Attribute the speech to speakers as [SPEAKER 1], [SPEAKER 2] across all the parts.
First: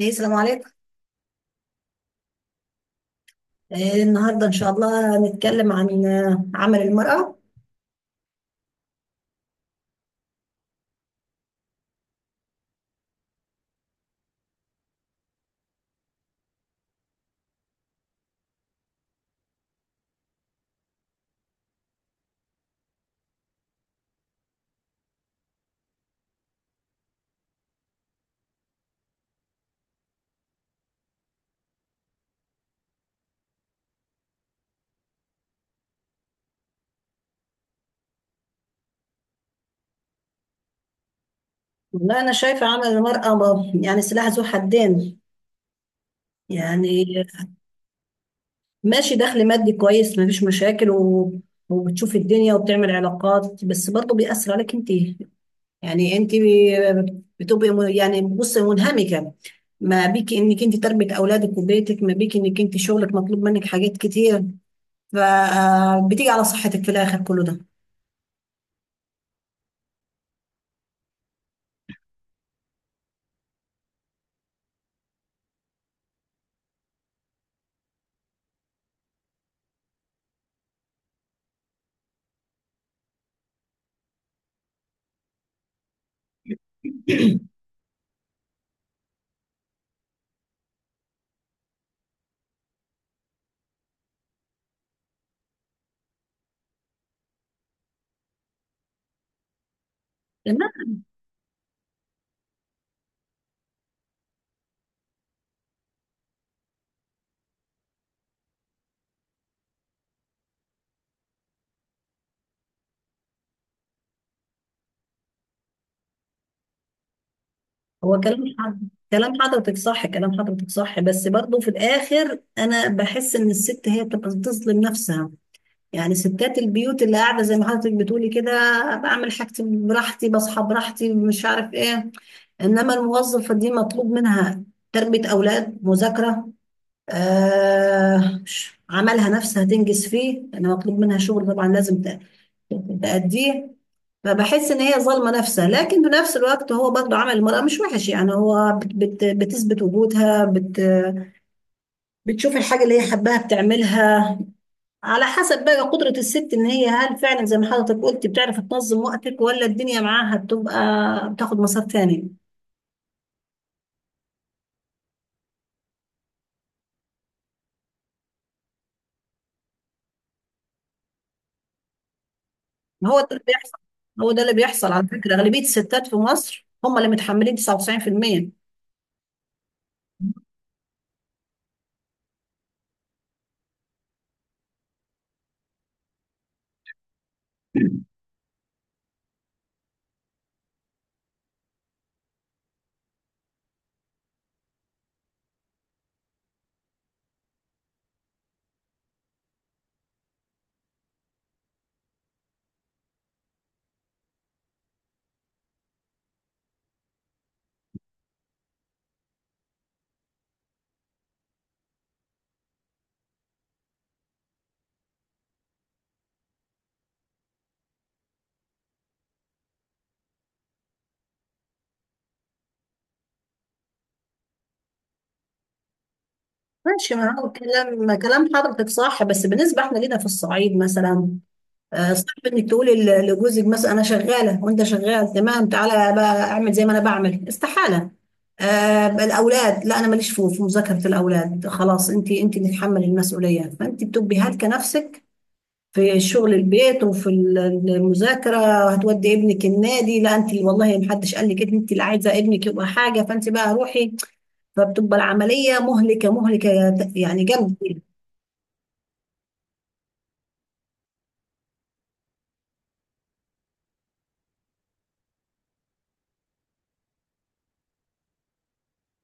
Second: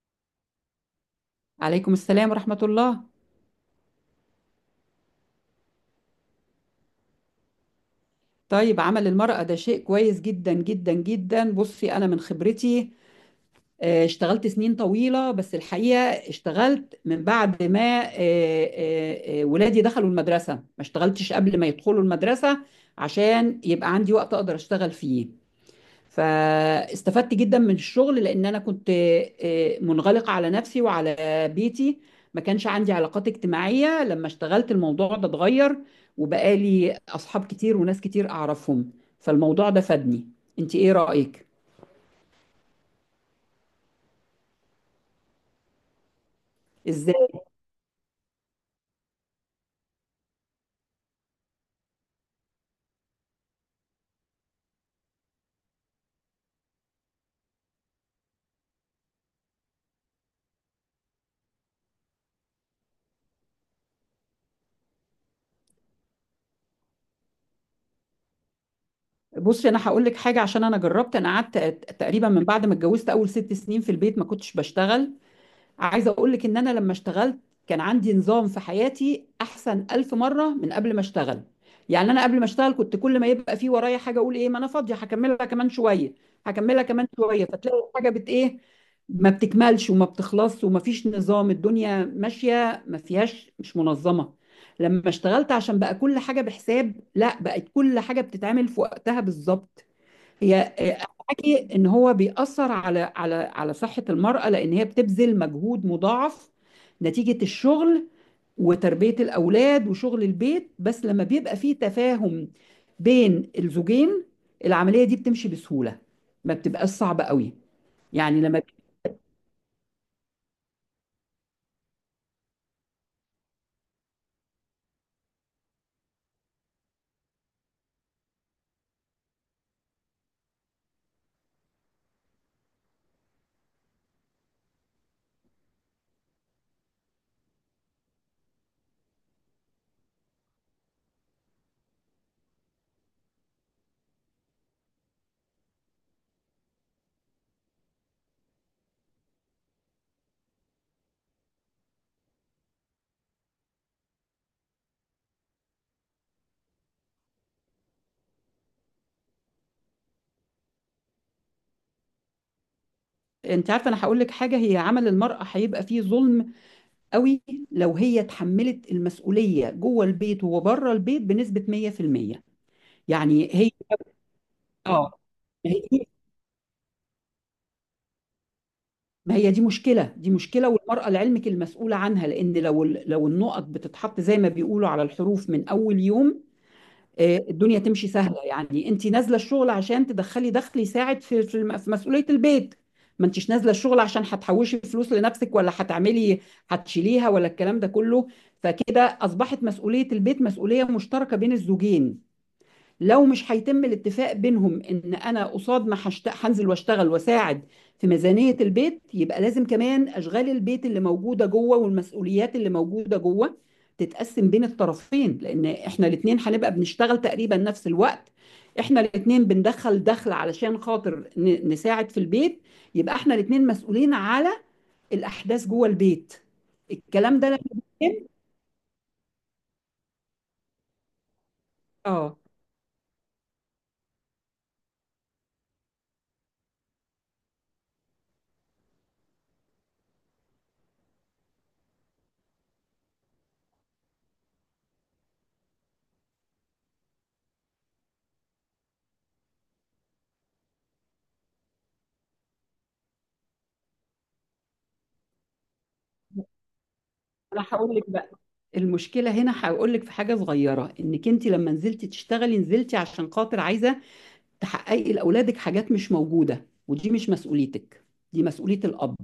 [SPEAKER 1] ايه السلام عليكم.
[SPEAKER 2] عليكم السلام ورحمة الله.
[SPEAKER 1] إيه النهارده ان شاء الله هنتكلم عن عمل المرأة.
[SPEAKER 2] طيب، عمل المرأة ده شيء كويس جدا جدا جدا. بصي، أنا من خبرتي اشتغلت سنين طويلة، بس الحقيقة اشتغلت من بعد ما ولادي دخلوا المدرسة، ما اشتغلتش قبل ما يدخلوا المدرسة، عشان يبقى عندي وقت أقدر أشتغل فيه. فاستفدت جدا من الشغل، لان انا كنت منغلقه على نفسي وعلى بيتي، ما كانش عندي علاقات اجتماعيه. لما اشتغلت الموضوع ده اتغير، وبقالي اصحاب كتير وناس كتير اعرفهم، فالموضوع ده فادني. انت ايه رايك؟
[SPEAKER 1] والله انا شايفة عمل المرأة يعني سلاح ذو حدين. يعني
[SPEAKER 2] ازاي؟
[SPEAKER 1] ماشي، دخل مادي كويس، مفيش مشاكل وبتشوف الدنيا وبتعمل علاقات، بس برضه بيأثر عليك انت. يعني انت بتبقي يعني بصي منهمكة ما بيك انك انت تربية اولادك وبيتك، ما بيك انك انت شغلك مطلوب منك حاجات كتير، فبتيجي على صحتك في الاخر كله.
[SPEAKER 2] بصي، انا هقول لك حاجه، عشان انا جربت. انا قعدت تقريبا من بعد ما اتجوزت اول 6 سنين في البيت ما كنتش بشتغل. عايزة اقول لك ان انا لما اشتغلت كان عندي نظام في حياتي احسن الف مرة من قبل ما اشتغل. يعني انا قبل ما اشتغل كنت كل ما يبقى في ورايا حاجة اقول ايه، ما انا فاضية، هكملها كمان شوية، فتلاقي الحاجة ايه، ما بتكملش وما بتخلصش وما فيش نظام، الدنيا ماشية ما فيهاش، مش منظمة. لما اشتغلت عشان بقى كل حاجة بحساب، لا، بقت كل حاجة بتتعمل في وقتها بالظبط. هي
[SPEAKER 1] ده
[SPEAKER 2] حكي ان هو بيأثر على صحة المرأة، لان هي بتبذل مجهود مضاعف نتيجة الشغل وتربية الاولاد وشغل البيت، بس لما بيبقى فيه تفاهم بين الزوجين العملية دي بتمشي بسهولة، ما بتبقاش صعبة قوي.
[SPEAKER 1] هو
[SPEAKER 2] يعني
[SPEAKER 1] كلام حضرتك، صح، كلام حضرتك صح، بس برضه في الآخر أنا بحس إن الست هي بتبقى بتظلم نفسها. يعني ستات البيوت اللي قاعدة زي ما حضرتك بتقولي كده بعمل حاجتي براحتي، بصحى براحتي، مش عارف إيه. إنما الموظفة دي مطلوب منها تربية أولاد، مذاكرة، آه، عملها نفسها تنجز فيه، أنا مطلوب منها شغل، طبعا لازم تأديه. أنا بحس ان هي ظالمه نفسها، لكن في نفس الوقت هو برضه عمل المراه مش وحش. يعني هو بت بتثبت وجودها، بتشوف الحاجه اللي هي حباها بتعملها. على حسب بقى قدره الست، ان هي هل فعلا زي ما حضرتك قلت بتعرف تنظم وقتك، ولا الدنيا معاها بتبقى بتاخد مسار تاني.
[SPEAKER 2] انت عارفة، انا هقول لك حاجة، هي عمل المرأة هيبقى فيه ظلم قوي لو هي اتحملت المسؤولية جوه البيت وبره البيت بنسبة 100%.
[SPEAKER 1] هو ده اللي
[SPEAKER 2] يعني هي،
[SPEAKER 1] بيحصل. هو ده اللي بيحصل، على
[SPEAKER 2] اه
[SPEAKER 1] فكره اغلبيه الستات في مصر هم اللي متحملين 99%.
[SPEAKER 2] ما هي دي مشكلة، والمرأة لعلمك المسؤولة عنها، لأن لو النقط بتتحط زي ما بيقولوا على الحروف من أول يوم الدنيا تمشي سهلة. يعني أنت نازلة الشغل عشان تدخلي دخل يساعد في مسؤولية البيت، ما أنتش نازلة الشغل عشان هتحوشي فلوس لنفسك، ولا هتعملي هتشيليها، ولا الكلام ده كله. فكده أصبحت مسؤولية البيت مسؤولية مشتركة بين الزوجين. لو مش هيتم الاتفاق بينهم ان انا قصاد ما هنزل واشتغل واساعد في ميزانية البيت، يبقى لازم كمان اشغال البيت اللي موجودة جوه والمسؤوليات اللي موجودة جوه تتقسم بين الطرفين، لان احنا الاتنين هنبقى بنشتغل تقريبا نفس الوقت، احنا الاتنين بندخل دخل علشان خاطر نساعد في البيت، يبقى احنا الاتنين مسؤولين على الاحداث جوه البيت.
[SPEAKER 1] ماشي،
[SPEAKER 2] الكلام
[SPEAKER 1] ما
[SPEAKER 2] ده
[SPEAKER 1] هو
[SPEAKER 2] لما بيتم.
[SPEAKER 1] كلام حضرتك صح، بس بالنسبه احنا لينا في الصعيد مثلا
[SPEAKER 2] اه
[SPEAKER 1] صعب انك تقولي لجوزك مثلا انا شغاله وانت شغال، تمام تعالى بقى اعمل زي ما انا بعمل، استحاله. آه الاولاد لا، انا ماليش في مذاكره الاولاد، خلاص انت، اللي تتحملي المسؤوليه، فانت بتبقي هالكه نفسك في شغل البيت، وفي المذاكره، وهتودي ابنك النادي، لا انت والله محدش قال لك، انت اللي عايزه ابنك يبقى حاجه، فانت بقى روحي. فبتبقى العمليه مهلكه مهلكه، يعني
[SPEAKER 2] انا
[SPEAKER 1] جامد
[SPEAKER 2] هقول
[SPEAKER 1] كتير.
[SPEAKER 2] لك بقى المشكله هنا، هقول لك في حاجه صغيره، انك انت لما نزلتي تشتغلي نزلتي عشان خاطر عايزه تحققي لاولادك حاجات مش موجوده، ودي مش مسؤوليتك، دي مسؤوليه الاب،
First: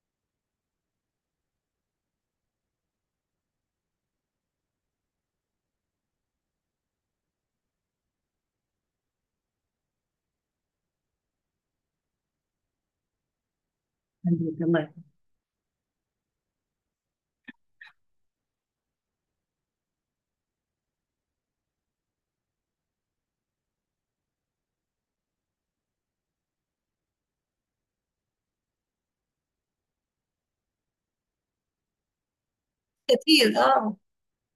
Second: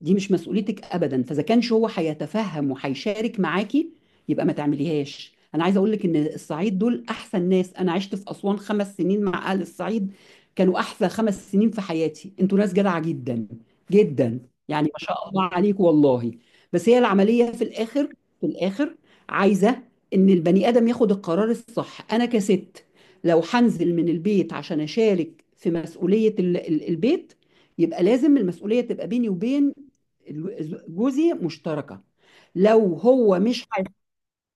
[SPEAKER 2] دي مش مسؤوليتك ابدا. فاذا كانش هو هيتفهم وهيشارك معاكي، يبقى ما تعمليهاش. انا عايزه اقول لك ان الصعيد دول احسن ناس، انا عشت في اسوان 5 سنين مع اهل الصعيد، كانوا احسن 5 سنين في حياتي، انتوا ناس جدعه جدا جدا.
[SPEAKER 1] الله
[SPEAKER 2] يعني
[SPEAKER 1] يرحمه.
[SPEAKER 2] ما شاء الله عليك، والله. بس هي العمليه في الاخر، في الاخر عايزه ان البني ادم ياخد القرار الصح. انا كست، لو هنزل من البيت عشان اشارك في مسؤوليه البيت، يبقى لازم المسؤوليه تبقى بيني وبين جوزي مشتركه. لو هو
[SPEAKER 1] كتير،
[SPEAKER 2] مش حي...
[SPEAKER 1] اه،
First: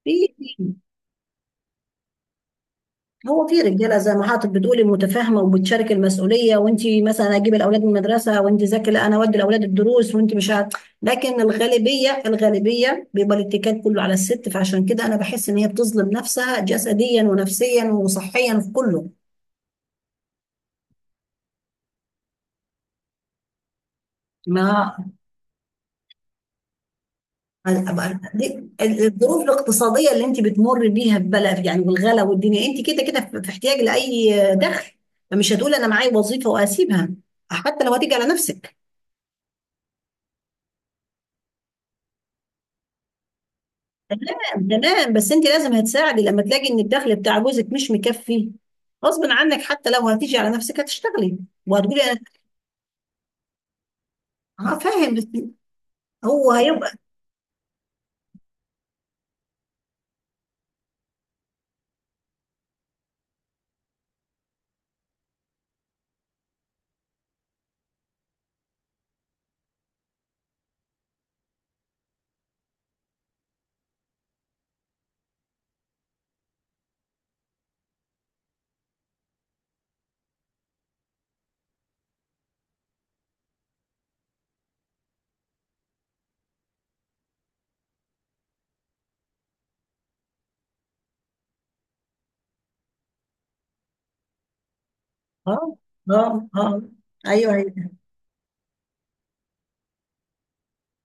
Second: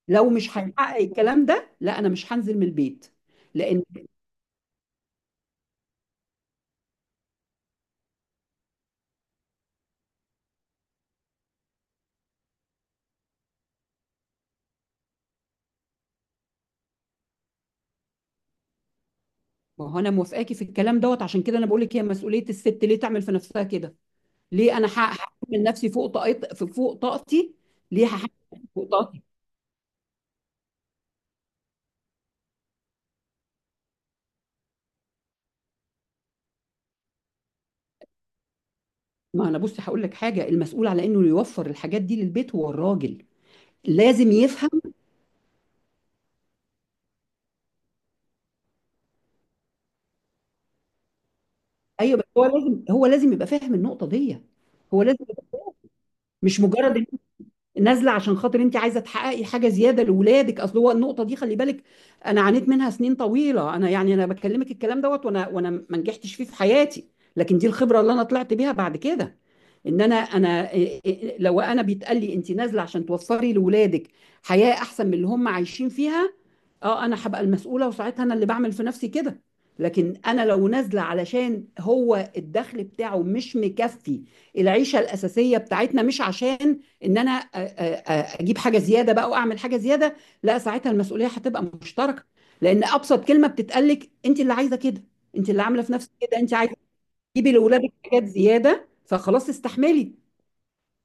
[SPEAKER 1] في.
[SPEAKER 2] لو مش هيحقق الكلام ده، لا، انا مش هنزل من البيت،
[SPEAKER 1] هو في
[SPEAKER 2] لان.
[SPEAKER 1] رجاله زي ما حضرتك بتقولي متفاهمه وبتشارك المسؤوليه، وانت مثلا اجيب الاولاد من المدرسه وانت ذاكري، لا انا اودي الاولاد الدروس وانت مش عارف. لكن الغالبيه، الغالبيه، بيبقى الاتكال كله على الست، فعشان كده انا بحس ان هي بتظلم نفسها جسديا ونفسيا وصحيا في كله.
[SPEAKER 2] ما هو انا موافقاكي في الكلام دوت، عشان كده انا بقول لك هي مسؤوليه الست، ليه تعمل في نفسها كده؟ ليه انا
[SPEAKER 1] ما
[SPEAKER 2] هحكم من نفسي فوق طاقتي؟ ليه هحكم فوق طاقتي؟
[SPEAKER 1] الظروف الاقتصاديه اللي انت بتمر بيها في بلد يعني، والغلا والدنيا، انت كده كده في احتياج لاي دخل، فمش هتقول انا معايا وظيفه واسيبها، حتى لو هتيجي على نفسك.
[SPEAKER 2] ما انا بصي هقول لك حاجه، المسؤول على انه يوفر الحاجات دي للبيت هو الراجل، لازم
[SPEAKER 1] تمام،
[SPEAKER 2] يفهم.
[SPEAKER 1] تمام، بس انت لازم هتساعدي لما تلاقي ان الدخل بتاع جوزك مش مكفي، غصب عنك حتى لو هتيجي على نفسك هتشتغلي وهتقولي.
[SPEAKER 2] ايوه، بس هو لازم، يبقى فاهم النقطه دي.
[SPEAKER 1] انا اه
[SPEAKER 2] هو
[SPEAKER 1] فاهم بس
[SPEAKER 2] لازم يبقى-
[SPEAKER 1] هو
[SPEAKER 2] مش
[SPEAKER 1] هيبقى.
[SPEAKER 2] مجرد نازله عشان خاطر انت عايزه تحققي حاجه زياده لاولادك. اصل هو النقطه دي خلي بالك، انا عانيت منها سنين طويله. انا يعني انا بكلمك الكلام دوت وانا ما نجحتش فيه في حياتي، لكن دي الخبره اللي انا طلعت بيها بعد كده. ان انا، إيه إيه إيه، لو انا بيتقال لي انت نازله عشان توفري لاولادك حياه احسن من اللي هم عايشين فيها، اه، انا هبقى المسؤوله، وساعتها انا اللي بعمل في نفسي كده. لكن انا لو نازله علشان هو الدخل بتاعه مش مكفي العيشه الاساسيه بتاعتنا، مش عشان ان انا اجيب حاجه زياده بقى واعمل حاجه زياده، لا، ساعتها المسؤوليه هتبقى مشتركه، لان ابسط كلمه بتتقالك انت اللي عايزه كده، انت اللي
[SPEAKER 1] اه،
[SPEAKER 2] عامله في نفسك كده،
[SPEAKER 1] اه،
[SPEAKER 2] انت عايزه
[SPEAKER 1] اه،
[SPEAKER 2] تجيبي
[SPEAKER 1] ايوه، أيوه.
[SPEAKER 2] لاولادك حاجات زياده، فخلاص استحملي.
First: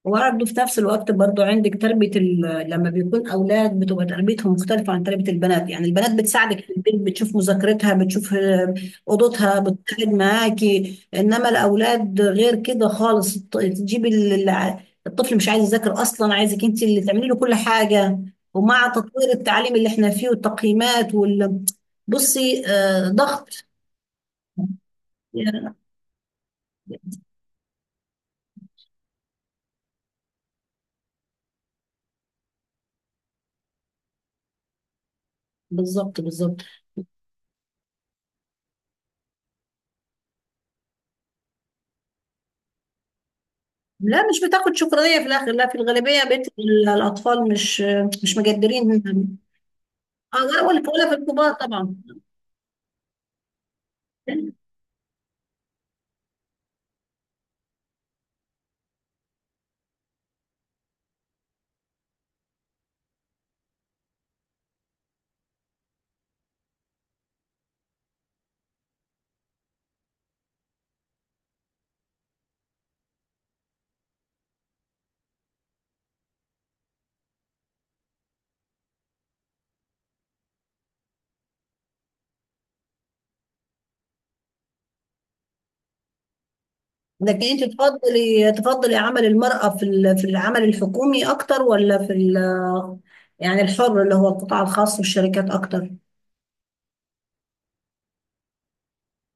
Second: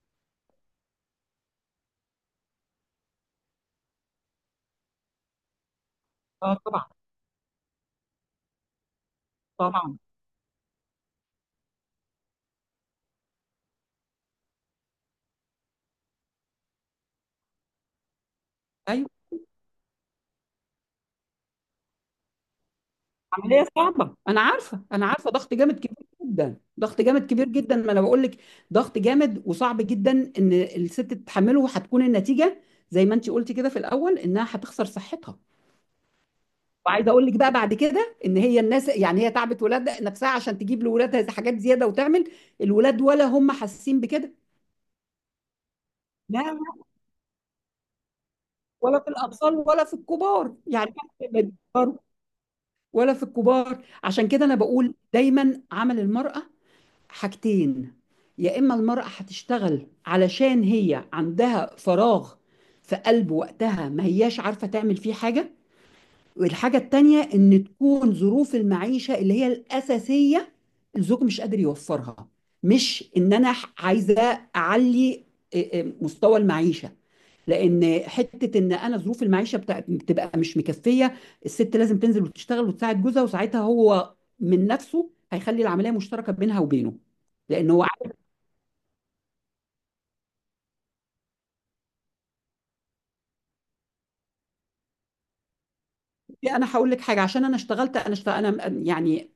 [SPEAKER 1] وبرضه في نفس الوقت برضه عندك تربية لما بيكون أولاد بتبقى تربيتهم مختلفة عن تربية البنات. يعني البنات
[SPEAKER 2] اه،
[SPEAKER 1] بتساعدك في
[SPEAKER 2] طبعا،
[SPEAKER 1] البيت، بتشوف مذاكرتها، بتشوف أوضتها،
[SPEAKER 2] طبعا،
[SPEAKER 1] بتقعد معاكي. إنما الأولاد غير كده خالص، تجيب الطفل مش عايز يذاكر أصلا، عايزك أنت اللي تعملي له كل حاجة. ومع
[SPEAKER 2] ايوه.
[SPEAKER 1] تطوير التعليم اللي احنا فيه والتقييمات وال، بصي ضغط.
[SPEAKER 2] عمليه صعبه، انا عارفه، انا عارفه، ضغط جامد كبير جدا، ضغط جامد كبير جدا، ما انا بقول لك. ضغط جامد وصعب جدا ان الست تتحمله، وهتكون النتيجه زي ما انت قلتي كده في الاول انها هتخسر صحتها.
[SPEAKER 1] بالظبط بالظبط.
[SPEAKER 2] وعايزه اقول لك بقى بعد كده ان هي الناس، يعني هي تعبت ولاد نفسها عشان تجيب لولادها حاجات زياده، وتعمل. الولاد ولا هم حاسين
[SPEAKER 1] لا
[SPEAKER 2] بكده.
[SPEAKER 1] مش بتاخد شكرانية في الآخر، لا في الغالبية
[SPEAKER 2] لا،
[SPEAKER 1] بيت
[SPEAKER 2] لا،
[SPEAKER 1] الأطفال مش، مش
[SPEAKER 2] ولا
[SPEAKER 1] مجدرين.
[SPEAKER 2] في الاطفال ولا في الكبار،
[SPEAKER 1] لا، ولا
[SPEAKER 2] يعني
[SPEAKER 1] ولا في
[SPEAKER 2] حتى لا في
[SPEAKER 1] الكبار طبعا.
[SPEAKER 2] الكبار، عشان كده انا بقول دايما عمل المراه حاجتين: يا اما المراه هتشتغل علشان هي عندها فراغ في قلب وقتها، ما هياش عارفه تعمل فيه حاجه، والحاجة التانية إن تكون ظروف المعيشة اللي هي الأساسية الزوج مش قادر يوفرها، مش إن أنا عايزة أعلي مستوى المعيشة. لأن حتة إن أنا ظروف المعيشة بتبقى مش مكفية، الست لازم تنزل وتشتغل وتساعد جوزها، وساعتها هو من نفسه هيخلي العملية مشتركة بينها وبينه.
[SPEAKER 1] لكن أنت
[SPEAKER 2] لأن هو
[SPEAKER 1] تفضلي، عمل المرأة في في العمل الحكومي أكتر، ولا في يعني الحر اللي هو القطاع الخاص والشركات أكتر؟
[SPEAKER 2] انا هقول لك حاجه، عشان انا اشتغلت، انا يعني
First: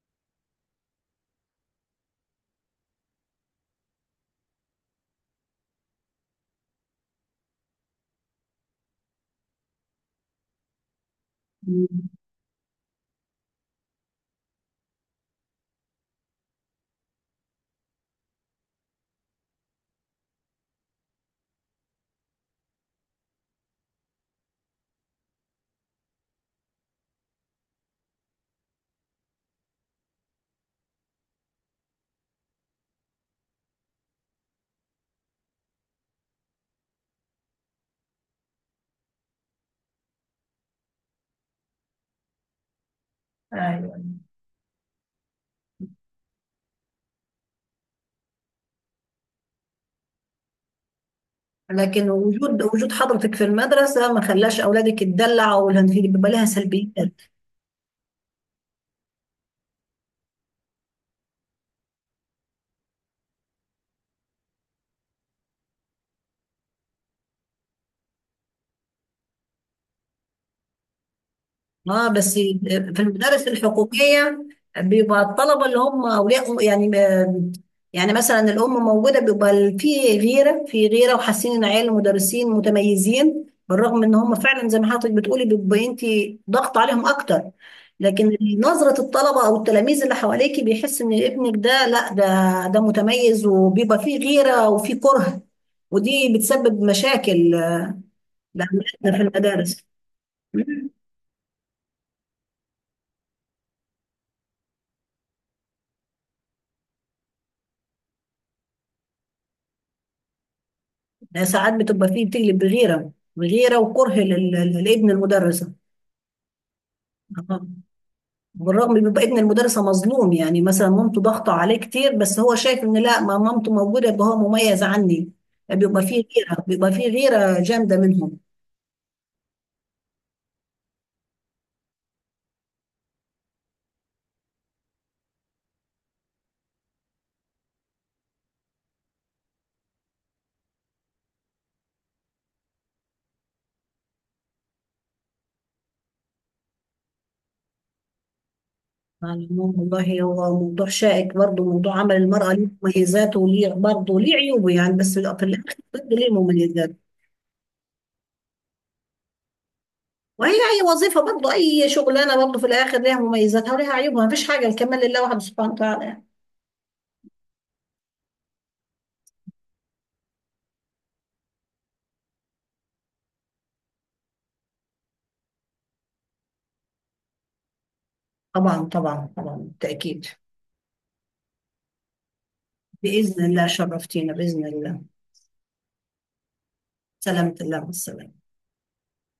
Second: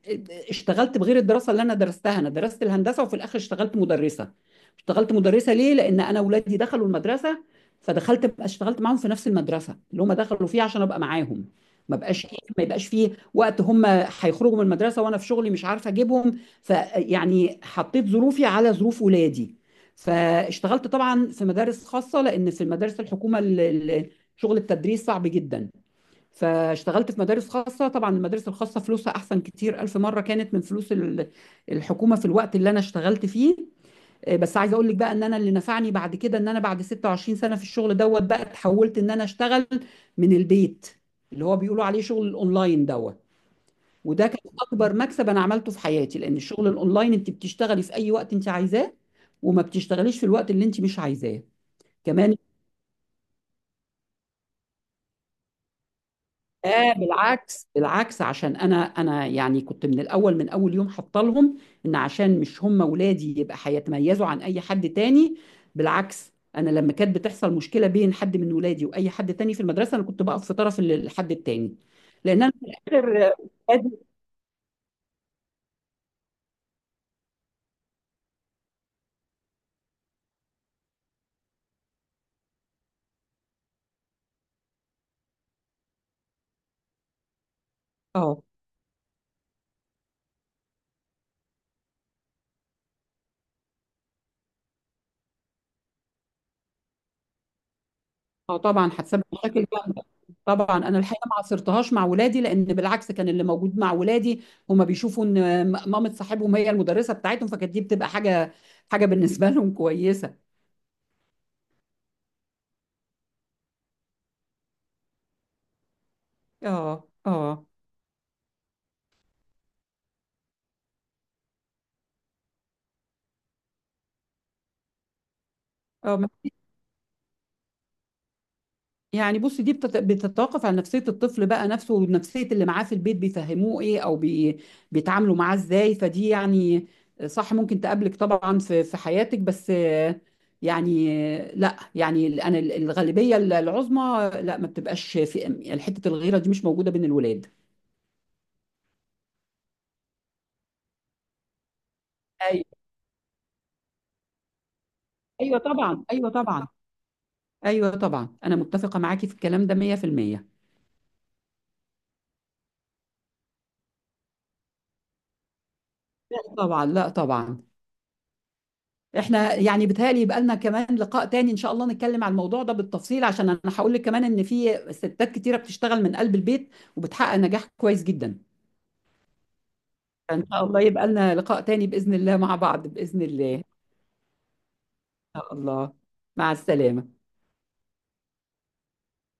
[SPEAKER 2] اشتغلت بغير الدراسه اللي انا درستها، انا درست الهندسه، وفي الاخر اشتغلت مدرسه. اشتغلت مدرسه ليه؟ لان انا اولادي دخلوا المدرسه، فدخلت اشتغلت معاهم في نفس المدرسه اللي هم دخلوا فيها عشان ابقى معاهم. ما
[SPEAKER 1] مم.
[SPEAKER 2] بقاش ما يبقاش فيه وقت، هم هيخرجوا من المدرسه وانا في شغلي مش عارفه اجيبهم، فيعني حطيت ظروفي على ظروف ولادي. فاشتغلت طبعا في مدارس خاصه، لان في المدارس الحكومه شغل التدريس صعب جدا، فاشتغلت في مدارس خاصة. طبعا المدارس الخاصة فلوسها أحسن كتير ألف مرة كانت من فلوس الحكومة في الوقت اللي أنا اشتغلت فيه. بس عايزة أقول لك بقى إن أنا اللي نفعني بعد كده إن أنا بعد 26 سنة في الشغل دوت بقى اتحولت إن أنا أشتغل من البيت، اللي هو بيقولوا عليه شغل الأونلاين دوت.
[SPEAKER 1] ايوه.
[SPEAKER 2] وده كان أكبر مكسب أنا عملته في حياتي، لأن الشغل الأونلاين أنت بتشتغلي في أي وقت أنت عايزاه، وما بتشتغليش في الوقت اللي أنت مش عايزاه،
[SPEAKER 1] لكن
[SPEAKER 2] كمان.
[SPEAKER 1] وجود، حضرتك في المدرسة ما خلاش أولادك تدلع، ولا بيبقى لها
[SPEAKER 2] اه،
[SPEAKER 1] سلبيات؟
[SPEAKER 2] بالعكس، بالعكس، عشان انا، يعني كنت من الاول، من اول يوم حاطه لهم ان عشان مش هم ولادي يبقى هيتميزوا عن اي حد تاني. بالعكس، انا لما كانت بتحصل مشكله بين حد من ولادي واي حد تاني في المدرسه انا كنت بقف في طرف الحد التاني،
[SPEAKER 1] اه بس
[SPEAKER 2] لان انا في
[SPEAKER 1] في
[SPEAKER 2] الاخر،
[SPEAKER 1] المدارس
[SPEAKER 2] ولادي-
[SPEAKER 1] الحقوقيه بيبقى الطلبه اللي هم اولياء يعني يعني مثلا الام موجوده، بيبقى في غيره، وحاسين ان عيال المدرسين متميزين، بالرغم ان هم فعلا زي ما حضرتك بتقولي بيبقى انت ضغط عليهم اكتر. لكن
[SPEAKER 2] اه،
[SPEAKER 1] نظره الطلبه او التلاميذ اللي حواليكي بيحس ان ابنك ده، لا ده، متميز، وبيبقى فيه غيره وفيه كره، ودي بتسبب مشاكل
[SPEAKER 2] اه، طبعا هتسبب
[SPEAKER 1] لأولادنا
[SPEAKER 2] مشاكل
[SPEAKER 1] في
[SPEAKER 2] جامده. طبعا،
[SPEAKER 1] المدارس.
[SPEAKER 2] انا الحقيقه ما عصرتهاش مع ولادي، لان بالعكس، كان اللي موجود مع ولادي هما بيشوفوا ان مامة صاحبهم هي المدرسه بتاعتهم، فكانت دي بتبقى حاجه، بالنسبه لهم كويسه.
[SPEAKER 1] ده ساعات بتبقى فيه، بتقلب بغيرة، وكره لابن المدرسة.
[SPEAKER 2] اه، اه،
[SPEAKER 1] آه. بالرغم بيبقى ابن المدرسة مظلوم، يعني مثلا مامته ضاغطة عليه كتير، بس هو شايف ان لا، ما مامته موجودة يبقى هو مميز عني. بيبقى فيه
[SPEAKER 2] اه،
[SPEAKER 1] غيرة، جامدة منهم.
[SPEAKER 2] يعني بصي، دي بتتوقف على نفسية الطفل بقى نفسه ونفسية اللي معاه في البيت، بيفهموه ايه، او بيتعاملوا معاه ازاي، فدي يعني صح، ممكن تقابلك طبعا في حياتك، بس يعني لا، يعني انا الغالبية العظمى لا ما بتبقاش في حتة الغيرة دي، مش موجودة بين الولاد.
[SPEAKER 1] على العموم والله هو موضوع شائك برضه، موضوع عمل المرأة
[SPEAKER 2] ايوه،
[SPEAKER 1] ليه مميزاته وليه برضه ليه عيوبه، يعني بس في
[SPEAKER 2] ايوه
[SPEAKER 1] الآخر
[SPEAKER 2] طبعا،
[SPEAKER 1] برضه ليه
[SPEAKER 2] ايوه طبعا،
[SPEAKER 1] مميزات.
[SPEAKER 2] ايوه طبعا، انا متفقة معاكي في الكلام ده 100%.
[SPEAKER 1] وهي أي وظيفة برضه، أي شغلانة برضه في الآخر ليها مميزاتها وليها عيوبها، مفيش حاجة، الكمال لله وحده سبحانه وتعالى.
[SPEAKER 2] لا طبعا، لا طبعا. احنا يعني بيتهيألي يبقى لنا كمان لقاء تاني ان شاء الله، نتكلم على الموضوع ده بالتفصيل، عشان انا هقول لك كمان ان في ستات كتيرة بتشتغل من قلب البيت وبتحقق نجاح كويس جدا.
[SPEAKER 1] طبعا طبعا طبعا بالتأكيد.
[SPEAKER 2] فان شاء الله يبقى لنا لقاء تاني بإذن الله مع بعض، بإذن
[SPEAKER 1] بإذن
[SPEAKER 2] الله ان
[SPEAKER 1] الله شرفتينا بإذن الله.
[SPEAKER 2] شاء الله. مع السلامة.
[SPEAKER 1] سلامة الله والسلام.